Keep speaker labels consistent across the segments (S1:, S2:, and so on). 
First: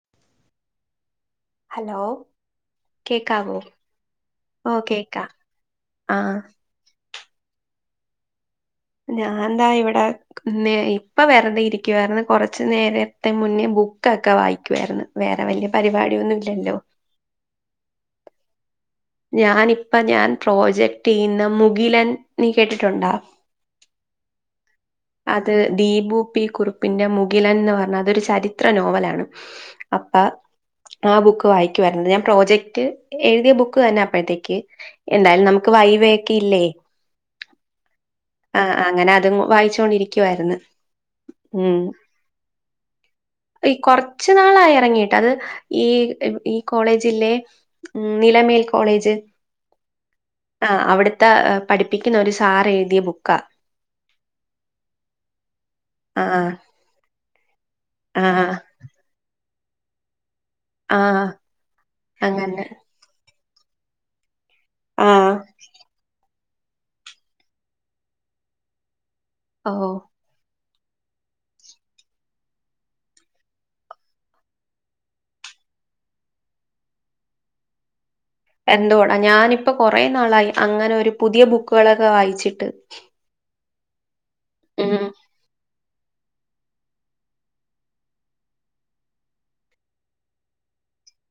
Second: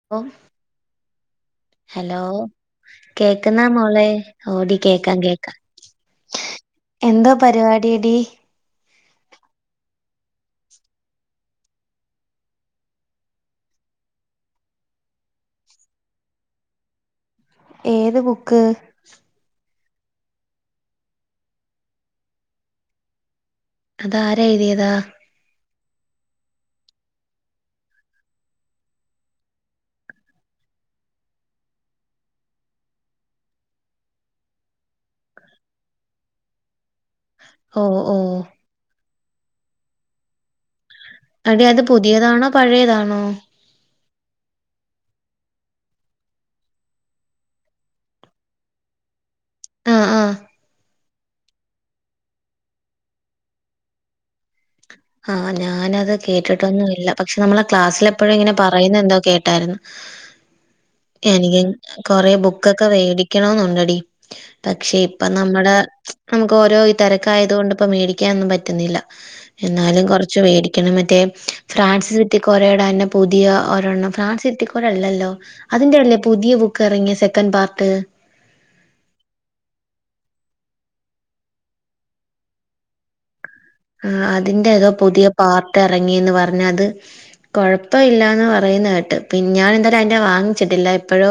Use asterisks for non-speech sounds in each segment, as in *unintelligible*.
S1: *unintelligible* Hello!
S2: കേക്കാവോ
S1: കേക്കുന്നാ മോളെ, ഓടി കേക്കാം, കേക്കാം.
S2: ആഹ്
S1: എന്തോ പരിപാടി ടീ?
S2: ഞാൻ ദാ ഇവിടെ. ക്ക്ന്നേ, ഇപ്പ വെറുതെ ഇരിക്കുവായിരുന്നു. കൊറച്ചു നേരത്തെ മുന്നേ ബുക്കൊക്കെ വായിക്കുവായിരുന്നു. വേറെ വലിയ പരിപാടിയൊന്നും ഇല്ലല്ലോ?
S1: ഏത് ബുക്ക്?
S2: ഞാൻ ഇപ്പോ ഞാൻ പ്രോജക്ട് ചെയ്യുന്ന മുകിലൻ, നീ കേട്ടിട്ടുണ്ടോ?
S1: അതാരെഴുതിയതാ?
S2: അത് ദീപു പി കുറുപ്പിന്റെ മുകിലൻ ന്ന് പറഞ്ഞാ അതൊരു ചരിത്ര നോവലാണ്. അപ്പ, ആ ബുക്ക് വായിക്കുവായിരുന്നു. ഞാൻ പ്രോജക്ട് എഴുതിയ ബുക് ക്ക് തന്നെ അപ്പോഴത്തേക്ക്, എന്തായാലും നമുക്ക് വൈവയൊക്കെ ഇല്ലേ?
S1: ഓഹ്! ഓഹ്!
S2: ആഹ്, അങ്ങനെ അതും വായിച്ചോണ്ടിരിക്കുവായിരുന്നു.
S1: അതെ, അത് പുതിയതാണോ? പഴയതാണോ?
S2: ഈ കൊറച്ചു നാളായി എറങ്ങിയിട്ട്. അത് ഈ ഈ കോളേജില്ലേ? ഉം. നിലമേൽ കോളേജ്
S1: ആഹ് ആഹ്
S2: ആ അവിടു. ത്തെ, പഠിപ്പിക്കുന്ന ഒരു സാർ എഴുതിയ ബുക്കാ.
S1: ഹാ! ഞാനത്
S2: ആഹ്
S1: കേട്ടിട്ടൊന്നു ഇല്ല. പക്ഷെ നമ്മളെ ക്ലാസ്സില് എപ്പഴും
S2: ആഹ്
S1: ഇങ്ങനെ പ അയ്നെന്തോ കേട്ടാരുന്നു.
S2: ആഹ്
S1: എനിക്ക്‌ കൊറേ
S2: അങ്ങനെ
S1: ബുക്കൊക്കെ വേടി ക്കണോന്നുണ്ട ടി, പക്ഷെ ഇപ്പം
S2: ആഹ്
S1: നമ്മടെ. നമുക്ക് ഓരോ ഈ തെരക്കായതോണ്ട് പ്പോ മേടിക്കാനൊന്നും പറ്റുന്നില്ല.
S2: ഓഹ്
S1: എന്നാലും കൊറ- ച്ച് വേടിക്കണം, മറ്റേ ഫ്രാൻസ് സിറ്റിക്കോരയുടെ ന്നെ പുതിയ ഒരെോണ്ണം. ഫ്രാൻസ് സിറ്റിക്കോര അല്ലല്ലോ. അതിന്റെയല്ലേ പുതിയ ബുക്ക് എറങ്ങിയെ, സെക്കൻഡ് പാർട്ട്.
S2: എന്തുവടാ, ഞാനിപ്പൊ കൊറെേ നാളായി അങ്ങനെ ഒരു പുതിയ ബുക്കുകളൊക്കെ വായിച്ചിട്ട്.
S1: ആഹ്, അതിന്റെേതോ
S2: ഉം
S1: പുതിയ പാർട്ട് എറങ്ങിന്ന് പറഞ്ഞു. അത് കൊഴപ്പല്ല്യന്ന് പറയുന്ന കേട്ട് പിന്നെ ഞാൻ എന്തായാലും അതിന്റെ വാങ്ങിച്ചിട്ടില്ല. എപ്പോഴോ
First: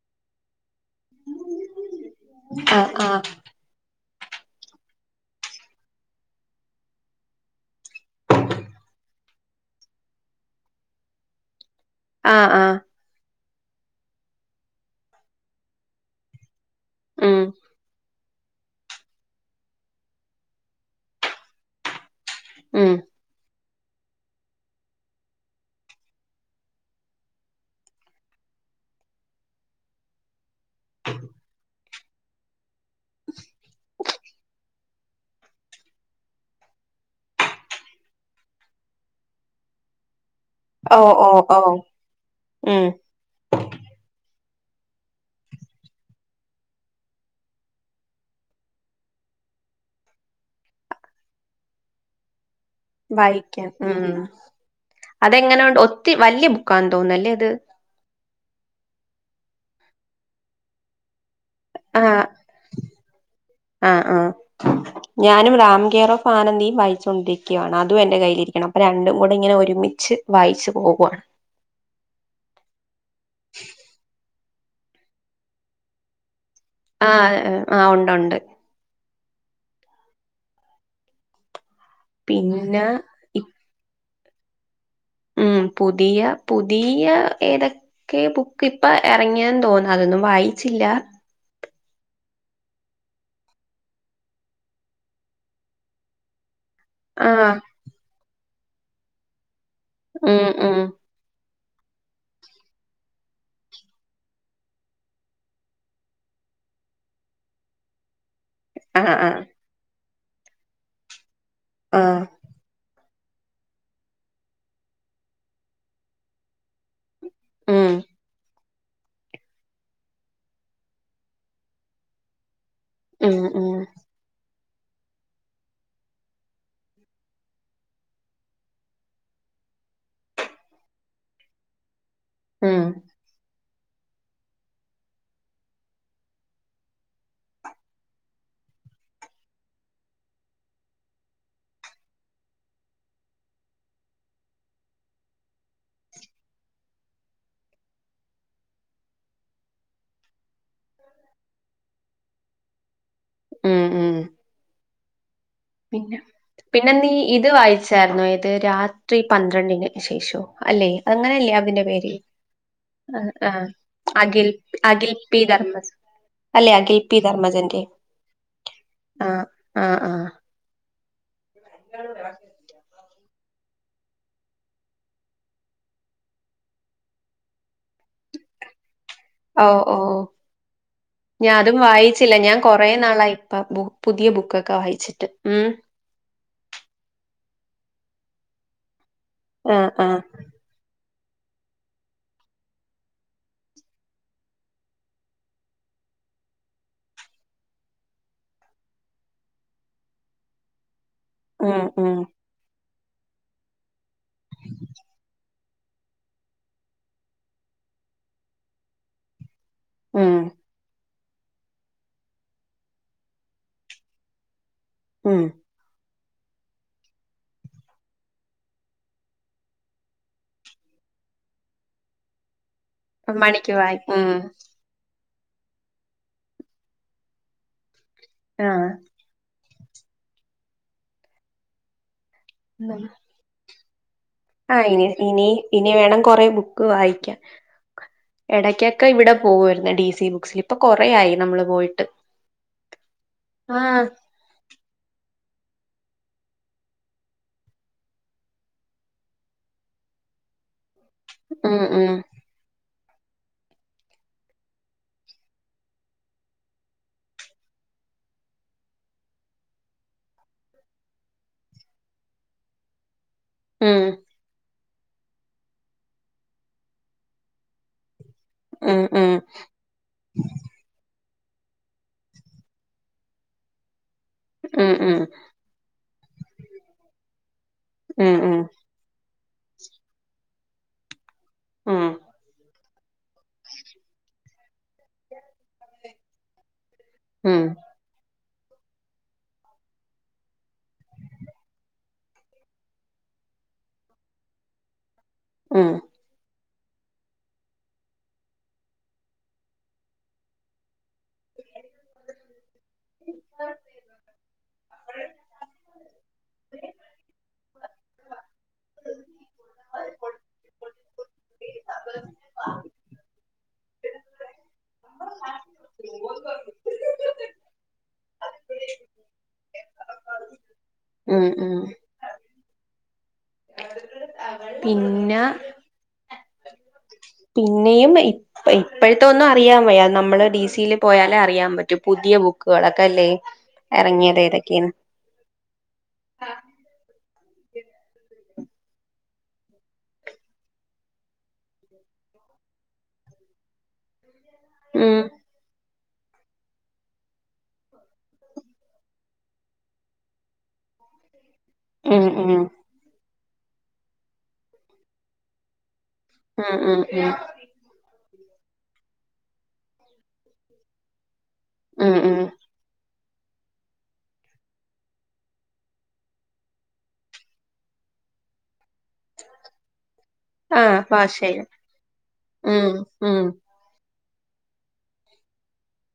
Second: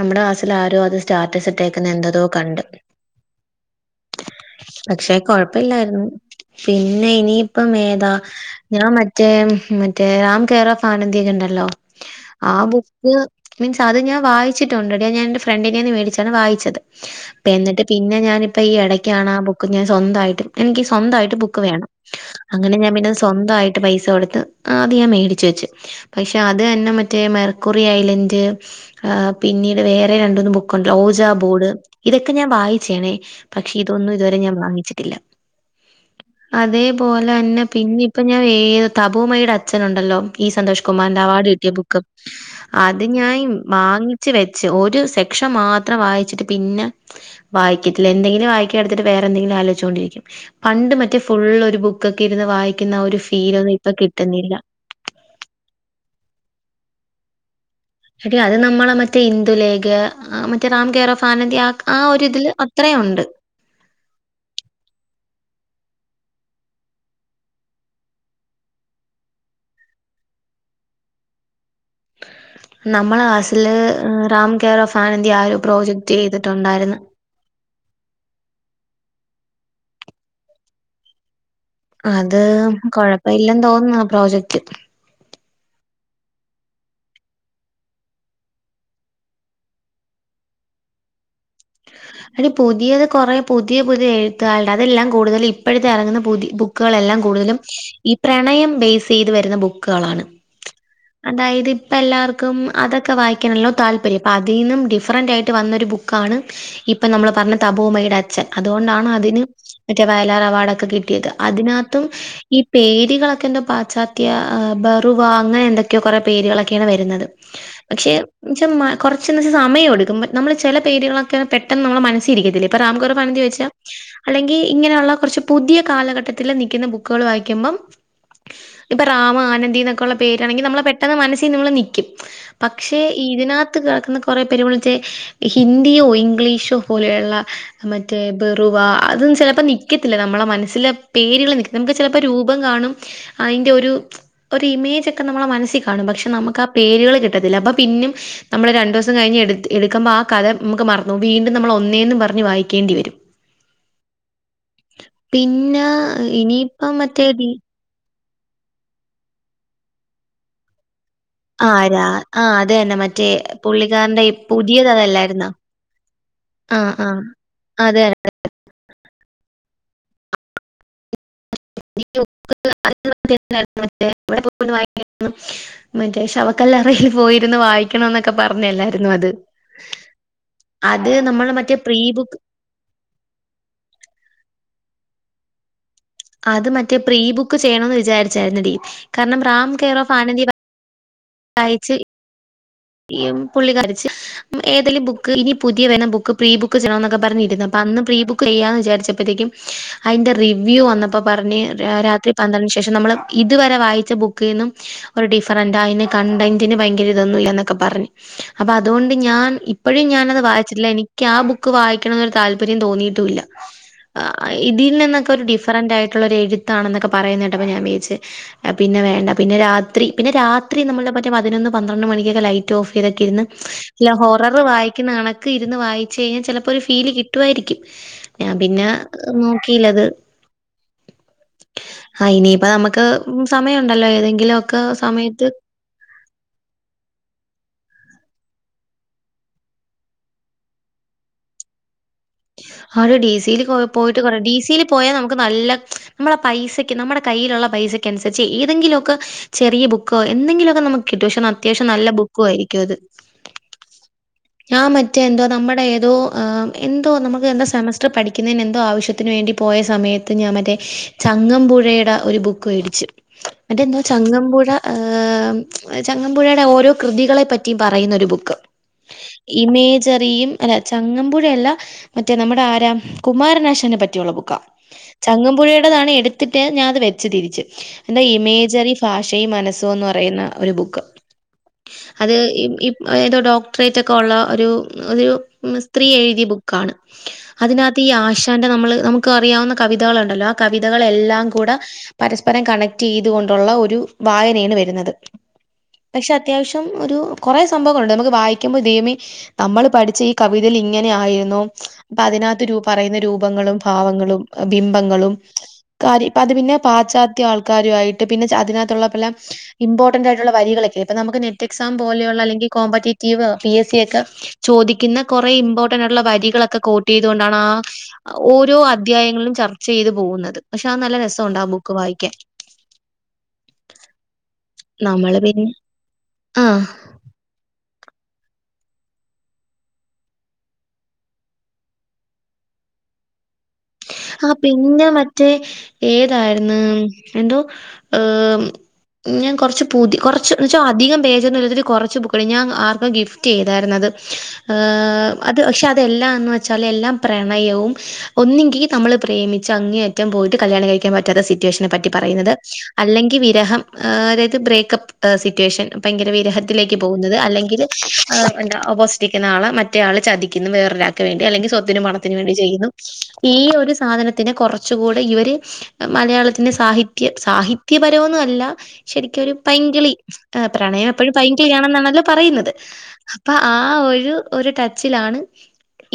S1: നമ്മുടെ കാസ്സിൽ ആരോ അത് സ്റ്റാറ്റസ് ഇട്ടേക്കുന്ന എന്തതോ കണ്ട്.
S2: ആഹ് ആഹ്
S1: പക്ഷെ കൊഴപ്പല്ലായിരുന്നു പിന്നെ ഇനിയിപ്പം ഏതാ ഞാ മറ്റേ മറ്റേ റാംമ്കേറാ ഫ് ആനന്തി ന്ന് ണ്ടല്ലോ
S2: ആഹ്
S1: ആ
S2: ആഹ്
S1: ബു. ത് മീൻസ് അത് ഞാൻ വായിച്ചിട്ടുണ്ടെടീ. ഞാനെന്റെ ഫ്രണ്ടിന്റേന്ന് മേടിച്ചാണ് വായിച്ചത്.
S2: ഉം
S1: അപ്പ എന്നിട്ട് പിന്നെ ഞാനിപ്പ ഈ എടയ്ക്കാണ് ആ ബുക്ക് ഞാൻ സ്വന്തായിട്ട് എനിക്ക് സ്വന്തായ് യ്ട്ട് ബുക്ക് വേണം അങ്ങനെ
S2: ഉം
S1: ഞാൻ പിന്നെ സ്വന്തായിട്ട് പൈസ കൊടുത്ത് അത് ഞാൻ മേടിച്ച് വെച്ച്. പയിക്ഷ അത് തന്നെ മറ്റേ മെർക്കുറി ഐലൻഡ്. ആ പിന്നീട് വേറെ രണ്ടൂന്ന് ബുക്കുണ്ട് ഓജ ബോർഡ് ഇതൊക്കെ ഞാൻ വായി. ച്ചേണേ പക്ഷെ ഇതൊന്നും ഇതുവരെ ഞാൻ വാങ്ങിച്ചിട്ടില്ല. അതേപോലെ ന്നെ പിന്നെ ഇപ്പ ഞാൻ ഏത് തബൂമയുടെ അച്ഛനുണ്ടല്ലോ. ഇ സന്തോഷ്
S2: ഓഹ്
S1: കുമാറിന്റെ
S2: ഓഹ്
S1: അവാർഡ് കിട്ടിയ
S2: ഓഹ്
S1: ബുക്ക്.
S2: ഉം
S1: അത് ഞൻ വാങ്ങിച്ച് വെച്ച് ഒരു സെക്ഷൻ മാത്രം വായിച്ചിട്ട് പിന്നെ. വായിക്കത്തില്ല എന്തെങ്കിലും വായിക്കാ എട്ത്തിട്ട് വേറെ എന്തെങ്കിലും ആലോചിച്ചുകൊണ്ടിരിക്കും. പണ്ട് മറ്റേ. ഫുൾ ഒരു ബുക്കൊക്കെ ഇരുന്ന് വായിക്കുന്ന ആ ഒരു
S2: വായിക്കാം
S1: ഫീലൊന്നും ഇപ്പൊ
S2: ഉം
S1: കിട്ടുന്നില്ല.
S2: അതെങ്ങനെ ഉണ്ട് ഒത്തി വലിയ ബുക്കാന്ന് തോന്നുന്നു അല്ലേ അത്.
S1: എടി അത് നമ്മളെ മറ്റേ ഹിന്ദുലേഗ മറ്റേ റാം കേെയർ ഓഫ് ആനന്ദി ആ. ആ ഒരിതില് അത്രയുംണ്ട്.
S2: ആഹ്ആഹ്. ഞാനും റാം കെയറോഫ് ആനന്ദിയും വായിച്ചുൊണ്ടിരിക്കുകയാണ് അതും എന്റെ കയ്യിലിരിക്ക്ണ്. അപ്പൊ രണ്ടും കൂടെ ഇങ്ങനെ ഒരുമിച്ച്. വായിച്ചു പോകുവാ
S1: നമ്മളെ ക്ലാസില് റാം കേറോഫാനന്തി ആരോ പ്രോജക്ട് ചെയ്തിട്ടുണ്ടായിര്ന്ന്.
S2: ആഹ് ആ ഉണ്ട് ഉണ്ട്.
S1: അത്
S2: പിന്നെ
S1: കൊഴപ്പ ഇല്ലെന്ന് തോന്ന്ന്ന് പ്രോജക്റ്റ്.
S2: ഉം പുതിയ പുതിയ ഏതൊ. ക്കെ ബുക്ക് ഇപ്പ എറങ്ങിയന്ന് തോന്ന്ന്നു അതൊന്നും വായിച്ചില്ല.
S1: എടീ പുതിയത് കൊറേ പുതിയ പുതിയ എഴുത്തുകാര്‌ടെ അതെല്ലാം കൂടുതൽ ഇപ്പോഴത്തെ എറങ്ങുന്ന പുതിയ ബു. ക്കുകളെല്ലാം
S2: ആ
S1: കൂടുതലും ഈ പ്രണയം ബേയ്സ് ചെയ്ത് വരുന്ന ബുക്കുകളാണ്.
S2: ഉം ഉം
S1: അതായത് ഇപ്പം എല്ലാവർക്കും അതൊക്കെ വായിക്കണല്ലോ താല്പര്യം അപ്പം അതിൽ നിന്നും ഡിഫറൻറ് ആയിട്ട് വന്നൊരു ബുക്കാണ്. ഇപ്പം നമ്മള് പറഞ്ഞ തബൂമ്മയുടെ അച്ഛൻ
S2: ആ
S1: അതുകൊണ്ടാണ്
S2: ആ
S1: അതിന് മറ്റേ വയലാർ അവാർഡൊക്കെ കിട്ടിയത്.
S2: ആ
S1: അതിനകത്തും ഈ പേര്കളൊക്കെ എന്തോ പാശ്ചാ. ത്യ ബറുവാങ്ങ എന്തൊക്കെയോ കുറെേ പേരുകളൊക്കെയാണ് വരുന്നത്.
S2: ഉം
S1: പക്ഷേ ക്ഷേ കൊറച്ച് ന്ന്‌വെച്ചാ സമയെടുക്കും നമ്മള് ചെല പേരുകളൊക്കെ പെട്ടെന്ന് നമ്മള മനസ്സിലിരിക്കത്തില്ലെ പ്പം റാം കെയർ. ആ
S2: ഉം
S1: നന്തി വായിച്ചാ
S2: ഉം
S1: അല്ലെങ്കി ഇങ്ങനെയുള്ള കൊറച്ച് പുതിയ കാലഘട്ടത്തിൽ നിൽക്കുന്ന ബുക്കുകൾ വായിക്കുമ്പം. ഇപ്പൊ റാം ആനന്ദി എന്നൊക്കെ ഉള്ള പേരാണെങ്കിൽ നമ്മളെ പെട്ടെന്ന് മനസ്സി നമ്മൾ നിക്കും.
S2: ഉം
S1: പക്ഷെ ഇതിനകത്ത് കെടക്കുന്ന കൊറെ പേരു വിളിച്ചെ ഹിന്ദിയോ ഇ ഇംഗ്ലീഷോ പോലെയുള്ള. മറ്റേ ബെറുവ അതൊന്നും ചിലപ്പോ നിക്കത്തില്ല നമ്മളെ മനസ്സിലെ പേരുകൾ നിക്ക നമുക്ക് ചിലപ്പോ രൂപം കാണും. അയ്ന്റെ ഒരു ഒരു ഇമേജ് ഒക്കെ നമ്മളെ മനസ്സിൽ കാണും പക്ഷെ നമുക്ക് ആ പേരുകൾ കിട്ടത്തില്ല. അപ്പ പിന്നും നമ്മള് രണ്ടൂസം കഴിഞ് എട് എടുക്കുമ്പ ആ കഥ നമുക്ക് മറ. ന്നു വീണ്ടും നമ്മൾ ഒന്നേന്ന് പറഞ് വായിക്കേണ്ടി വരും.
S2: ഉം ഉം
S1: പിന്നെ
S2: പിന്നെ പിന്നെ
S1: ഇനിയിപ്പം
S2: നീ
S1: മറ്റേ
S2: ഇത്
S1: ഡി
S2: വായി ച്ചാര്ന്നേ ഏത് രാത്രി പന്ത്രണ്ടിന് ശേഷോ അല്ലേ അങ്ങനെയല്ലേ
S1: ആ
S2: അതിന്റെ
S1: രാ
S2: പേരി
S1: ആ അത് തന്നെ മറ്റേ
S2: ആഹ്
S1: പുള്ളിക്കാരന്റെ ഈ
S2: അഖിൽ
S1: പുതിയത്
S2: അഖിൽ പി
S1: അതല്ലായിരുന്നോ?
S2: ധർമ്മസ് അല്ലെ
S1: ആ
S2: അഖിൽ
S1: ആ
S2: പി ധർമ്മജന്റെ
S1: അത് തന്നെ.
S2: ആഹ് ആഹ് ആഹ്
S1: *unintelligible* മറ്റേ ശവക്കല്ലറയിൽ പോയിരുന്നു വായിക്കണം എന്നൊക്കെ പറഞ്ഞല്ലായിരുന്നോ അത്
S2: ഓ ഓ
S1: അത് നമ്മള് മറ്റേ
S2: ഞാനും
S1: പ്രീ
S2: വായിച്ചില്ല
S1: ബുക്ക്
S2: ഞാൻ കൊറേ നാളായിപ്പം പുതിയ ബുക്കൊക്കെ വായിച്ചിട്ട് ഉം
S1: അത് മറ്റേ പ്രീബുക്ക് ചെയ്യണമന്ന് വിചാരിച്ചായിരുന്നെടി കാരണം റാം
S2: ആഹ്
S1: കേ ഓഫ്
S2: ആഹ്
S1: ആനന്ദ അയച്ച് ഈ പുള്ളി കരിച്ച് ഏതേലും ബുക്ക് ഇനി പുതിയ വരുന്ന ബുക്ക് പ്രീ ബുക്ക് ചെയ്യണമെന്നൊക്കെ പറഞ്ഞിരുന്നു അപ്പൊ അന്ന് പ്രീ ബുക്ക് ചെയ്യാന്ന് വിചാരിച്ചപ്പോഴത്തേക്കും അതിന്റെ റിവ്യൂ വന്നപ്പോ പറഞ്ഞ്
S2: ഉം ഉം
S1: രാത്രി പന്ത്രച് പക്ഷെ നമ്മള് ഇതുവരെ വായിച്ച ബുക്കിൽ നിന്നും ഒരു ഡിഫറൻറ് ആയി കണ്ടന്റിന് ഭയങ്കര ഇതൊന്നുവില്ല ന്നൊക്കെ പറഞ്ഞു അപ്പൊ അതുകൊണ്ട് ഞാൻ ഇപ്പോഴും
S2: ഉം
S1: ഞാനത് വായിച്ചിട്ടില്ല എനിക്ക് ആഹ് ബുക്ക് വായിക്കണം എന്നൊരു താല്പര്യം തോന്നിയിട്ടുവില്ല ഇതിൽ നിന്നൊക്കെ ഒരു
S2: ഉം
S1: ഡിഫ കറന്റായിട്ടുള്ള ഒരു എഴുത്താണൊന്നൊക്കെ പറയുന്നു കേട്ടപ്പം ഞാൻ വിചാരിച്ച് പിന്നെ വേണ്ട പിന്നെ രാത്രി പിന്നെ രാത്രി നമ്മളെ മറ്റേ പതിനൊന്ന്. പന്ത്രണ്ട് മണിക്കൊക്കെ ലൈറ്റ് ഓഫ്ചെയിതിട്ടിരുന്ന്
S2: മണിക്ക് വായി
S1: ഞാൻ
S2: ഉം
S1: ഹൊററ് വായിക്കുന്നതാണ് ഇരുന്ന് വായിച്ചു കഴിഞ്ഞാൽ ചിലപ്പോ ഒരു ഫീല് കിട്ടുവായിരിക്കും ഞാൻ പിന്നെ
S2: ആഹ്
S1: നോക്കിയില്ലത് ആഹ് ഇനി ഇപ്പൊ നമുക്ക് ഉം സമയമുണ്ടല്ലോ ഏതെങ്കിലും ഒക്കെ
S2: ആഹ് ഇനി
S1: സമയത്ത്
S2: ഇനി ഇനി വേണം കൊറെ ബുക്ക് വായിക്കാൻ ഇടക്കൊക്കെ ഇവിടെ പോകുവമായിരുന്നു ഡിസി ബുക്സിൽ ഇപ്പൊ കൊറേ ആയി നമ്മള് പോയിട്ട്
S1: ആഹ് ഡിസിൽ
S2: ആഹ്
S1: പോയിട്ട് കുറെ ഡിസിൽ പോയാൽ നമുക്ക് നല്ല നമ്മളെ പൈസക്ക് നമ്മുടെ കയ്യിലുള്ള പൈസക്ക് അനുസരിച്ച് ഏതെങ്കിലുമൊക്കെ ചെറിയ ബുക്കോ എന്തെിലുമൊക്കെ നമുക്ക് കിട്ടും പക്ഷേ
S2: ഉം
S1: അത്യാവശം നല്ല
S2: ഉം
S1: ബുക്ക് യിരിക്കും അത് ഞാൻ മറ്റേ എന്തോ നമ്മുടെ ഏതോ എ നമുക്ക് എന്തോ സെമസ്റ്റർ പഠിക്കുന്നതിന് എന്തോ ആവശ്യത്തിന് വേണ്ടി പോയ സമയത്ത് ഞാൻ മറ്റേ ചങ്ങമ്പുഴയുടെ ഒരു ബുക്ക് മേടിച്ചു മറ്റേ എന്തോ
S2: ഉം
S1: ചങ്ങമ്പുഴ ചങ്ങമ്പുഴയുടെ ഓരോ കൃതികളെ പറ്റിയും പറയുന്നൊരു ബുക്ക്
S2: ഉം ഉം ഉം
S1: ഇമേജറിയും അല്ല ചങ്ങമ്പുഴയല്ല മറ്റേ നമ്മുടെ ആരാ കുമാരനാശാനെ പറ്റിയുള്ള ബുക്കാ
S2: ഉം ഉം
S1: ചങ്ങമ്പുഴേടേതാണ് എടു ത്തിട്ട് ഞനത് വെച്ചു തിരിച്ച് എ
S2: ഉം
S1: ഇമേജറി ഭാഷയും മനസ്സും എന്ന് പറയുന്ന ഒരു ബുക്ക്
S2: ഉം
S1: അത് ഈ ഈ ഏതോ ഡോക്ടറേറ്റ് ഒക്കെ ഉള്ള ഒരു സ്ത്രീ എഴുതിയ ബുക്കാണ്
S2: ഉം
S1: അതിനകത്ത് ഈ ആശാന്റെ നമ്മള് നമുക്ക് അറിയാവുന്ന കവിതകളുണ്ടല്ലോ ആ കവിതകളെ എല്ലാം കൂടെ പരസ്പരം കണക്ട് ചെയ്തു കൊണ്ടുള്ള ഒരു വായനയാണ് വരുന്നത്
S2: ഉം
S1: പക്ഷെ അത്യാവശ്യം ഒരു കുറെ സംഭവങ്ങളുണ്ട് നമുക്ക് വായിക്കുമ്പോൾ ദൈവമേ നമ്മൾ പഠിച്ച ഈ കവിതയിൽ ഇങ്ങനെ ആയിരുന്നു അപ്പൊ അതിനകത്ത് രൂ പറയുന്ന രൂപങ്ങളും ഭാവങ്ങളും ബിംബങ്ങളും കാര് ഇപ്പൊ അത് പിന്നെ പാശ്ചാത്യ ആൾക്കാരുവായിട്ട് പിന്നെ അതിനകത്തുള്ള പല ഇമ്പോർട്ടന്റ് ആയിട്ടുള്ള വരികളൊക്കെ ഇപ്പൊ നമുക്ക് നെറ്റ് എക്സാം പോലെയുള്ള അല്ലെങ്കിൽ കോമ്പറ്റേറ്റീവ് പി എസ് സി ഒക്കെ ചോദിക്കുന്ന കുറേ ഇമ്പോർട്ടന്റായിട്ടുള്ള വരി ഒക്കെ കോട്ട് ചെയ്തുകൊണ്ടാണ് ആഹ് ഓരോ അധ്യായങ്ങളിലും ചർച്ച ചെയ്ത് പോകുന്നത് പക്ഷെ അത് നല്ല
S2: ഉം
S1: രസവുണ്ട് ആഹ്
S2: ഉം
S1: ബുക്ക് വായിക്കാൻ നമ്മള് പിന്നെ ആഹ്
S2: പിന്നെയും ഏ ഇപ്പോഴത്തെ ഒന്നും അറിയാൻ വയ്യാ നമ്മള് ഡിസീല് പോയാലേ അറിയാൻ പറ്റു പുതിയ ബുക്കുകളൊക്കെ അല്ലേ ഇറങ്ങിയത്
S1: ആഹ്
S2: ഏതൊക്കെയാണ്
S1: പിന്നെ മറ്റേ ഏതായിരുന്നു എന്തോ ആഹ് ഞാൻ കുറച്ച് പുതി കുറച്ച് എന്ന വെച്ചാ അധികം പേജൊന്നുമില്ലാത്ത ഒരു കുറച്ച് ബുക്ക്‌ ആർക്കോ ഗിഫ്റ്റ് ചെയ്തായിരുന്നത്
S2: ഉം
S1: അത് പക്ഷെ അതെല്ലാന്ന് വെച്ചാൽ എല്ലാം പ്രണയവും ഒന്നെങ്കി നമ്മള് പ്രേമിച്ച് അങ്ങേയറ്റം പോയിട്ട് കല്യാണം കഴിക്കാൻ പറ്റാത്ത സിറ്റുവേഷനെ പറ്റി
S2: ഉം ഉം
S1: പറയുന്നത് ല്ലെങ്കിൽ വിരഹം തായത് ബ്രേക്കപ്പ് സിറ്റേഷൻ ഭയങ്കര
S2: ഉം
S1: വിരഹത്തിലേക്ക്
S2: ഉം ഉം
S1: പോകുന്നത് അല്ലെങ്കിൽ ആ എന്ത ഓപ്പോസിറ്റിക്കുന്ന ആള് മറ്റേ ആള് ചതിക്കുന്നു വേറൊരാക്ക് വേണ്ടി അല്ലെങ്കിൽ സ്വത്തിനും
S2: ഉം
S1: പണത്തിനും
S2: ഉം
S1: വേണ്ടി ചെയ്യുന്നു ഈ ഒരു സാനത്തിന് കുറച്ച കൂടെ ഇവര് മലയാളത്തിന്റെ സാഹിത്യ സാഹിത്യപരന്നുല്ല ശരിക്കരു പൈങ്കിളി
S2: ആഹ്
S1: പ്രണയം പ്പോഴും
S2: ഭാഷയില്
S1: ബൈങ്കിയണെന്നല്ലോ പറയുന്നത്
S2: ഉം ഉം
S1: അപ്പൊ ആ ഒരു ഒരു ടച്ചിലാണ്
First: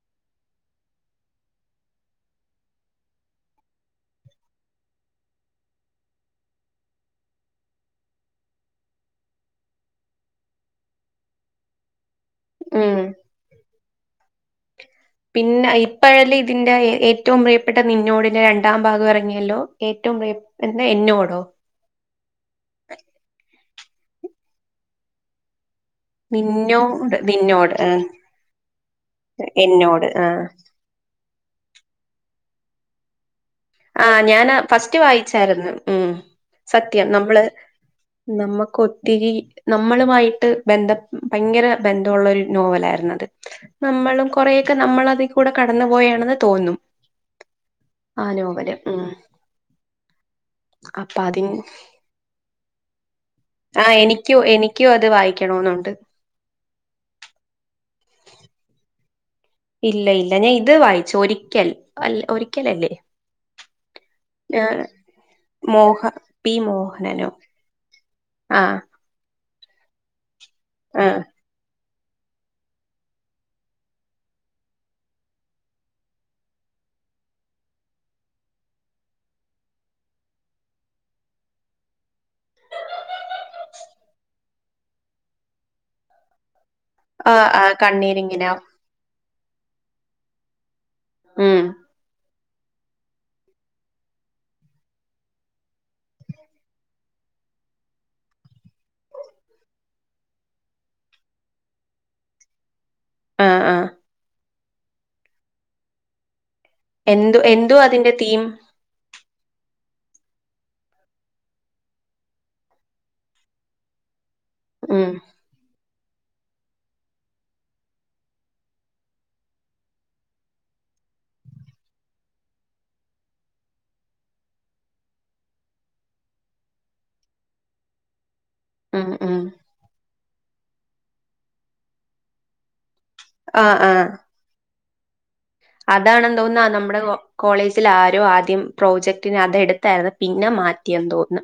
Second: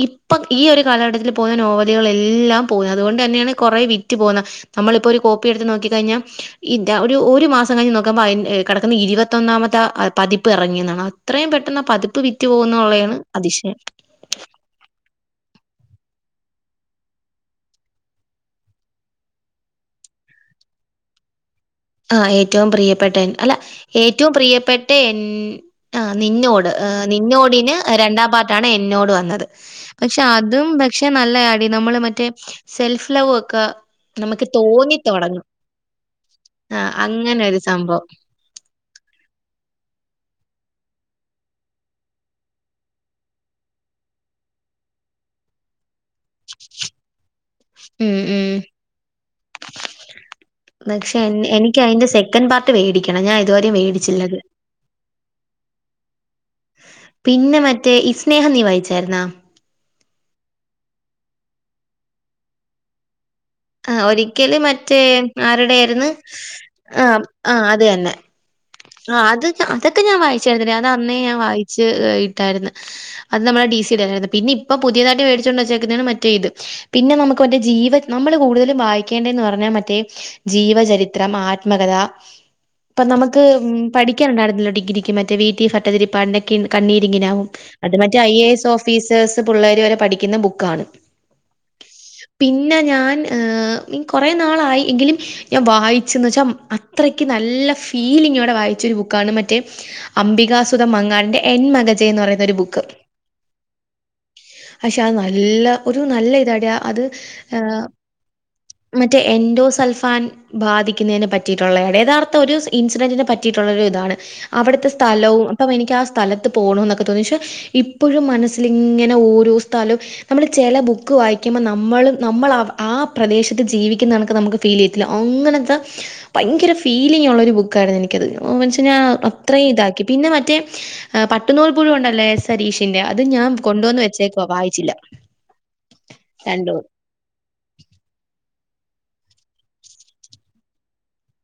S1: ഇപ്പം ഈ ഒരു കാലഘട്ടത്തിൽ നോവലുകളെല്ലാം പോകുന്നത് അതുകൊണ്ടാണ് കുറേ വിറ്റ് പോകുന്നത് നമ്മളിപ്പോ ഒരു കോപ്പി എടുത്ത് നോക്കി കഴിഞ്ഞാൽ ഇ ഒരു മാസം കഴിഞ് നോക്കുമ്പോൾ കിടക്കുന്ന ഇരുപ ന്നാമത്തെ പതിപ്പിറങ്ങിയതാണ് അത്രയും പെട്ടെന്ന് പതിപ്പ് വിറ്റു
S2: ഉം
S1: പോകുന്നുള്ളതാണ് അതിശയം
S2: പിന്നെ ഇപ്പോഴല്ല തിന്റെ ഏറ്റവും പ്രിയപ്പെട്ട നിഞ്ഞോടിന്റെ രണ്ടാം ഭാഗം ഇറങ്ങിയല്ലോ ഏറ്റവും പ്രിയപ്പെ എന്താ എന്നോടോ
S1: ആ ഏറ്റവും പ്രിയപ്പെട്ട എൻ അല്ല ഏറ്റവും പ്രിയപ്പെട്ട എൻ ആഹ് നിന്നോട് നിന്നോടിന്
S2: നിന്നോട് ആഹ്
S1: രണ്ടാം പാട്ടാണ് എന്നോട് വന്നത്
S2: എന്നോട്
S1: പക്ഷെ
S2: ആഹ്
S1: അതും പക്ഷെ നല്ല അടി നമ്മള് മറ്റേ സെൽഫ് ലൗ ഒക്കെ
S2: ആഹ്
S1: നമുക്ക്
S2: ഞാനാ ഫസ്റ്റ്
S1: തോന്നി തുടങ്ങും
S2: വായിച്ചായിരുന്നു ഉമ്
S1: ആ
S2: സത്യം
S1: അങ്ങനെ
S2: നമ്മള്
S1: ഒരു സംഭവം
S2: നമ്മക്കൊത്തിരി നമ്മളുമായിട്ട് ബന്ധം ഭയങ്കര ബന്ധമുള്ള ഒരു നോവലായിരുന്നു അത് നമ്മളും കുറെക്കെ നമ്മളതി കൂടെ കടന്നു പോയാണ് തോന്നും
S1: ഉം
S2: ആ
S1: ഉം
S2: നോവലാ ഉമ്
S1: പക്ഷെ എനിക്ക് അതിൻ്റെ സെക്കൻഡ് പാർട്ട് വേടിക്കണം ഞാനുതുവരെയും മേടിച്ചില്ല അത്
S2: ഇൻക്യ അത് വായിക്കണന്നുണ്ട്
S1: പിന്നെ മറ്റേ ഇസ്നേഹം നീ വായിച്ചായിരുന്നാ
S2: ഇല്ല ല്ല ഞാൻ ഇത് വായിച്ചു ഒരിക്കൽ അല്ല ഒരിക്കല ല്ലേ
S1: ആഹ് ഒരിക്കല് മറ്റേ
S2: മോഹ
S1: ആരുടൊയിരുന്നു
S2: പി
S1: ആഹ്
S2: മോഹനനോ
S1: ആഹ് അത് തന്നെ
S2: ആഹ്
S1: ആഹ് അത് അതൊക്കെ ഞാൻ വായിച്ചായിരുന്ന അത് അന്നേ
S2: ആഹ്
S1: ഞാൻ വായിച്ചട്ടായിരുന്നു അത് നമ്മുടെ ഡി സിടെരുന്നു പിന്നെപ്പൊ പുതിയതായിട്ട് മേടിച്ചുകൊണ്ട് വെച്ചേക്കുന്നതാ മറ്റേ ഇത് പിന്നെ നമുക്ക് മറ്റെ ജീവ നമ്മള് കൂടുതലും വായിക്കേണ്ടന്ന് പറഞ്ഞ മറ്റേ ജീവചരിത്രം ആത്മകഥ ഇപ്പൊ നമുക്ക് പഠിക്കാനുണ്ടായിരുന്നില്ല ഡിഗ്രിക്ക് മറ്റേ വി ഭട്ടതിരിപ്പാടിന്റെ കണ്ണീരിങ്ങിനാവും
S2: ആഹ് ആഹ്
S1: അത് മറ്റേ ഐ എ
S2: കണ്ണീരിങ്ങിനാ
S1: എസ് ഓഫീസേഴ്സ് പിള്ളേർ വരെ പഠിക്കുന്ന ബുക്കാണ്
S2: ഉമ്
S1: പിന്നെ ഞാൻ ഏഹ് കൊറെ നാളായിങ്കിലും ഞാൻ വായിച്ചന്ന് ച്ചാ അത്രയ്ക്ക് നല്ല ഫീലിങ്ങോടെ വായിച്ച ഒരു ബുക്കാണ് മറ്റേ അംബികാസുതം മങ്ങാടിന്റെ എൻ മകജ എന്ന് പറയുന്ന ഒരു ബുക്ക്
S2: ആഹ് ആഹ്
S1: ക്ഷെ ആഹ് നല്ല ഒരു നല്ല ഇതാടെ
S2: എന്ത് എന്തോ അതിന്റെ തീം
S1: മറ്റേ എൻഡോ സൾഫാൻ ബാധിക്കുന്നതിനെ പറ്റിയിട്ടുള്ള യഥാർത്ഥ ഒരു ഇൻസിഡന്റിനെ പറ്റിയിട്ടുള്ള ഒരു ഇതാണ് അവിടുത്തെ
S2: ഉം
S1: സ്ഥലവും അപ്പം എനിക്ക് ആ സ്ഥലത്ത് പോണു ന്നൊക്കെ തോന്നി ഇപ്പോഴും മനസ്സിൽങ്ങനെ ഓരോ സ്ഥലം നമ്മള് ചില ബുക്ക് വായിക്കുമ്പോ നമ്മളും നമ്മളാ ആ പ്രദേശത്ത് ജീവിക്കുന്ന കണക്ക നമുക്ക് ഫീൽ ചെയ്യത്തില്ല അങ്ങനത്തെ ഭയങ്കര ഫീലിംഗ്ള്ള ഒരു ബുക്കായിരുന്നു എനിക്കത് ഓമൻജ് ഞാൻ
S2: ഉം ഉം
S1: അത്രയും ഇതാക്കി പിന്നെ മറ്റേ പട്ടുന്നൂൽ പുഴുഉണ്ടല്ലേ. സരീഷിന്റ അത് ഞാൻ
S2: ആഹ്
S1: കൊണ്ടുവന്ന് വെച്ചേക്ക വായിച്ചില്ല
S2: അതാണ് തോന്നുന്ന നമ്മുടെ കോളേജിൽ ആരോ ആദ്യം പ്രോജക്ടിന് അത എടുത്തായിരുന്നു പിന്നെ മാറ്റിയെന്ന് തോന്നുന്നു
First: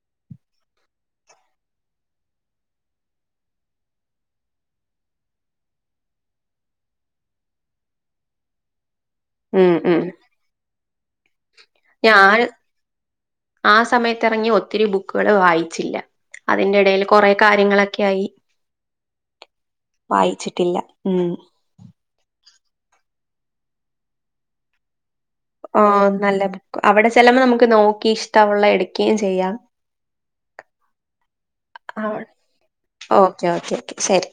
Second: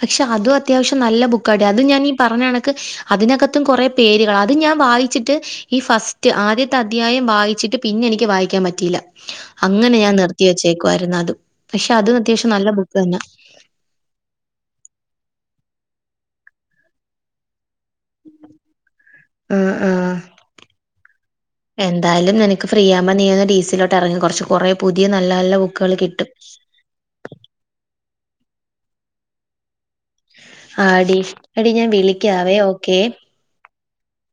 S1: പക്ഷെ അതും അത്യാവശ്യം നല്ല ബുക്കാടി അത് ഞാൻ ഈ പറഞ്ഞ കണക്ക് അതിനകത്തും കൊറെ പേരുകൾ അതും ഞാൻ വായി ചിട്ട് ഈ ഫസ്റ്റ് ആദ്യത്തെ അധ്യായം വായിച്ചിട്ട് പിന്നെ എനിക്ക് വായിക്കാൻ പറ്റിയില്ല
S2: ഉം
S1: അങ്ങനെ
S2: ഉം
S1: ഞാൻ നിർത്തി വെച്ചേക്കുവായിരുന്നു അത് പക്ഷെ അതും
S2: ഞാൻ
S1: അത്യാവശ്യം നല്ല ബുക്ക് തന്നാ
S2: ആ സമയത്ത് എറങ്ങിയ ഒത്തിരി ബുക്കുകള് വായിച്ചില്ല അതിന്റെ എടയിൽ കൊറെ കാര്യങ്ങൾ ഒക്കൊയായി
S1: ആഹ് ആഹ്
S2: വായിച്ചിട്ടില്ല ഉം
S1: എന്തായാലും നിനക്ക് ഫ്രീ ആകുമ്പം നീ ഒന്ന് ഡീസിലോട്ട് എറങ്ങ് കൊറച്ച് കൊറയും പുതിയ നല്ല നല്ല
S2: ആ
S1: ബുക്കുകൾ കിട്ടും
S2: നല്ല ബുക്ക് അവിടെ ചെല്ലുമ്പോൾ നമുക്ക് നോക്കി ഇഷ്ടമുള്ള എടുക്കയും ചെയ്യാം
S1: ആടീ എടി ഞാൻ വിളിക്കാവേ ഓക്കെ
S2: ഓക്കെ ഓക്കേ ശരി